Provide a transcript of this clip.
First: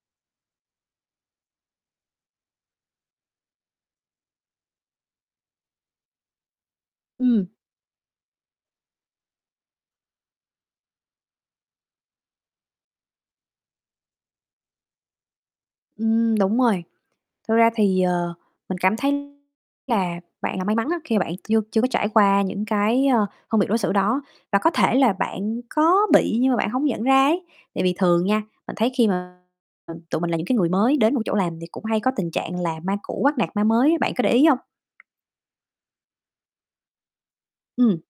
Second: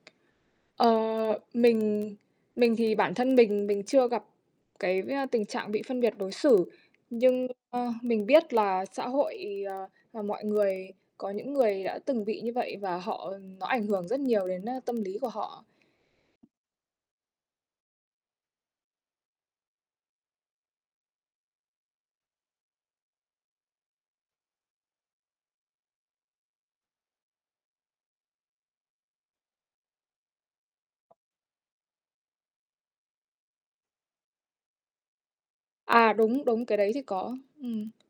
Ờ, mình mình thì bản thân mình mình chưa gặp, cái, v tình trạng bị phân biệt đối xử, Ừm. nhưng, ơ, mình biết là xã hội, ờ, à mọi người, có những người đã từng bị như vậy và họ nó ảnh hưởng rất nhiều đến, a, tâm lý của họ. Ừm, đúng rồi, thực ra thì, ờ, mình cảm thấy là bạn là may mắn á, khi mà bạn chưa chưa có trải qua những cái, ờ, phân biệt đối xử đó. Và có thể là bạn có bị nhưng mà bạn hông nhận ra ấy, tại vì thường nha, mình thấy khi mà tụi mình là những cái người mới đến một chỗ làm thì cũng hay có tình trạng là ma cũ bắt nạt ma mới á, bạn có để ý hông? À, đúng, đúng, cái đấy thì có, ừm. Ừm.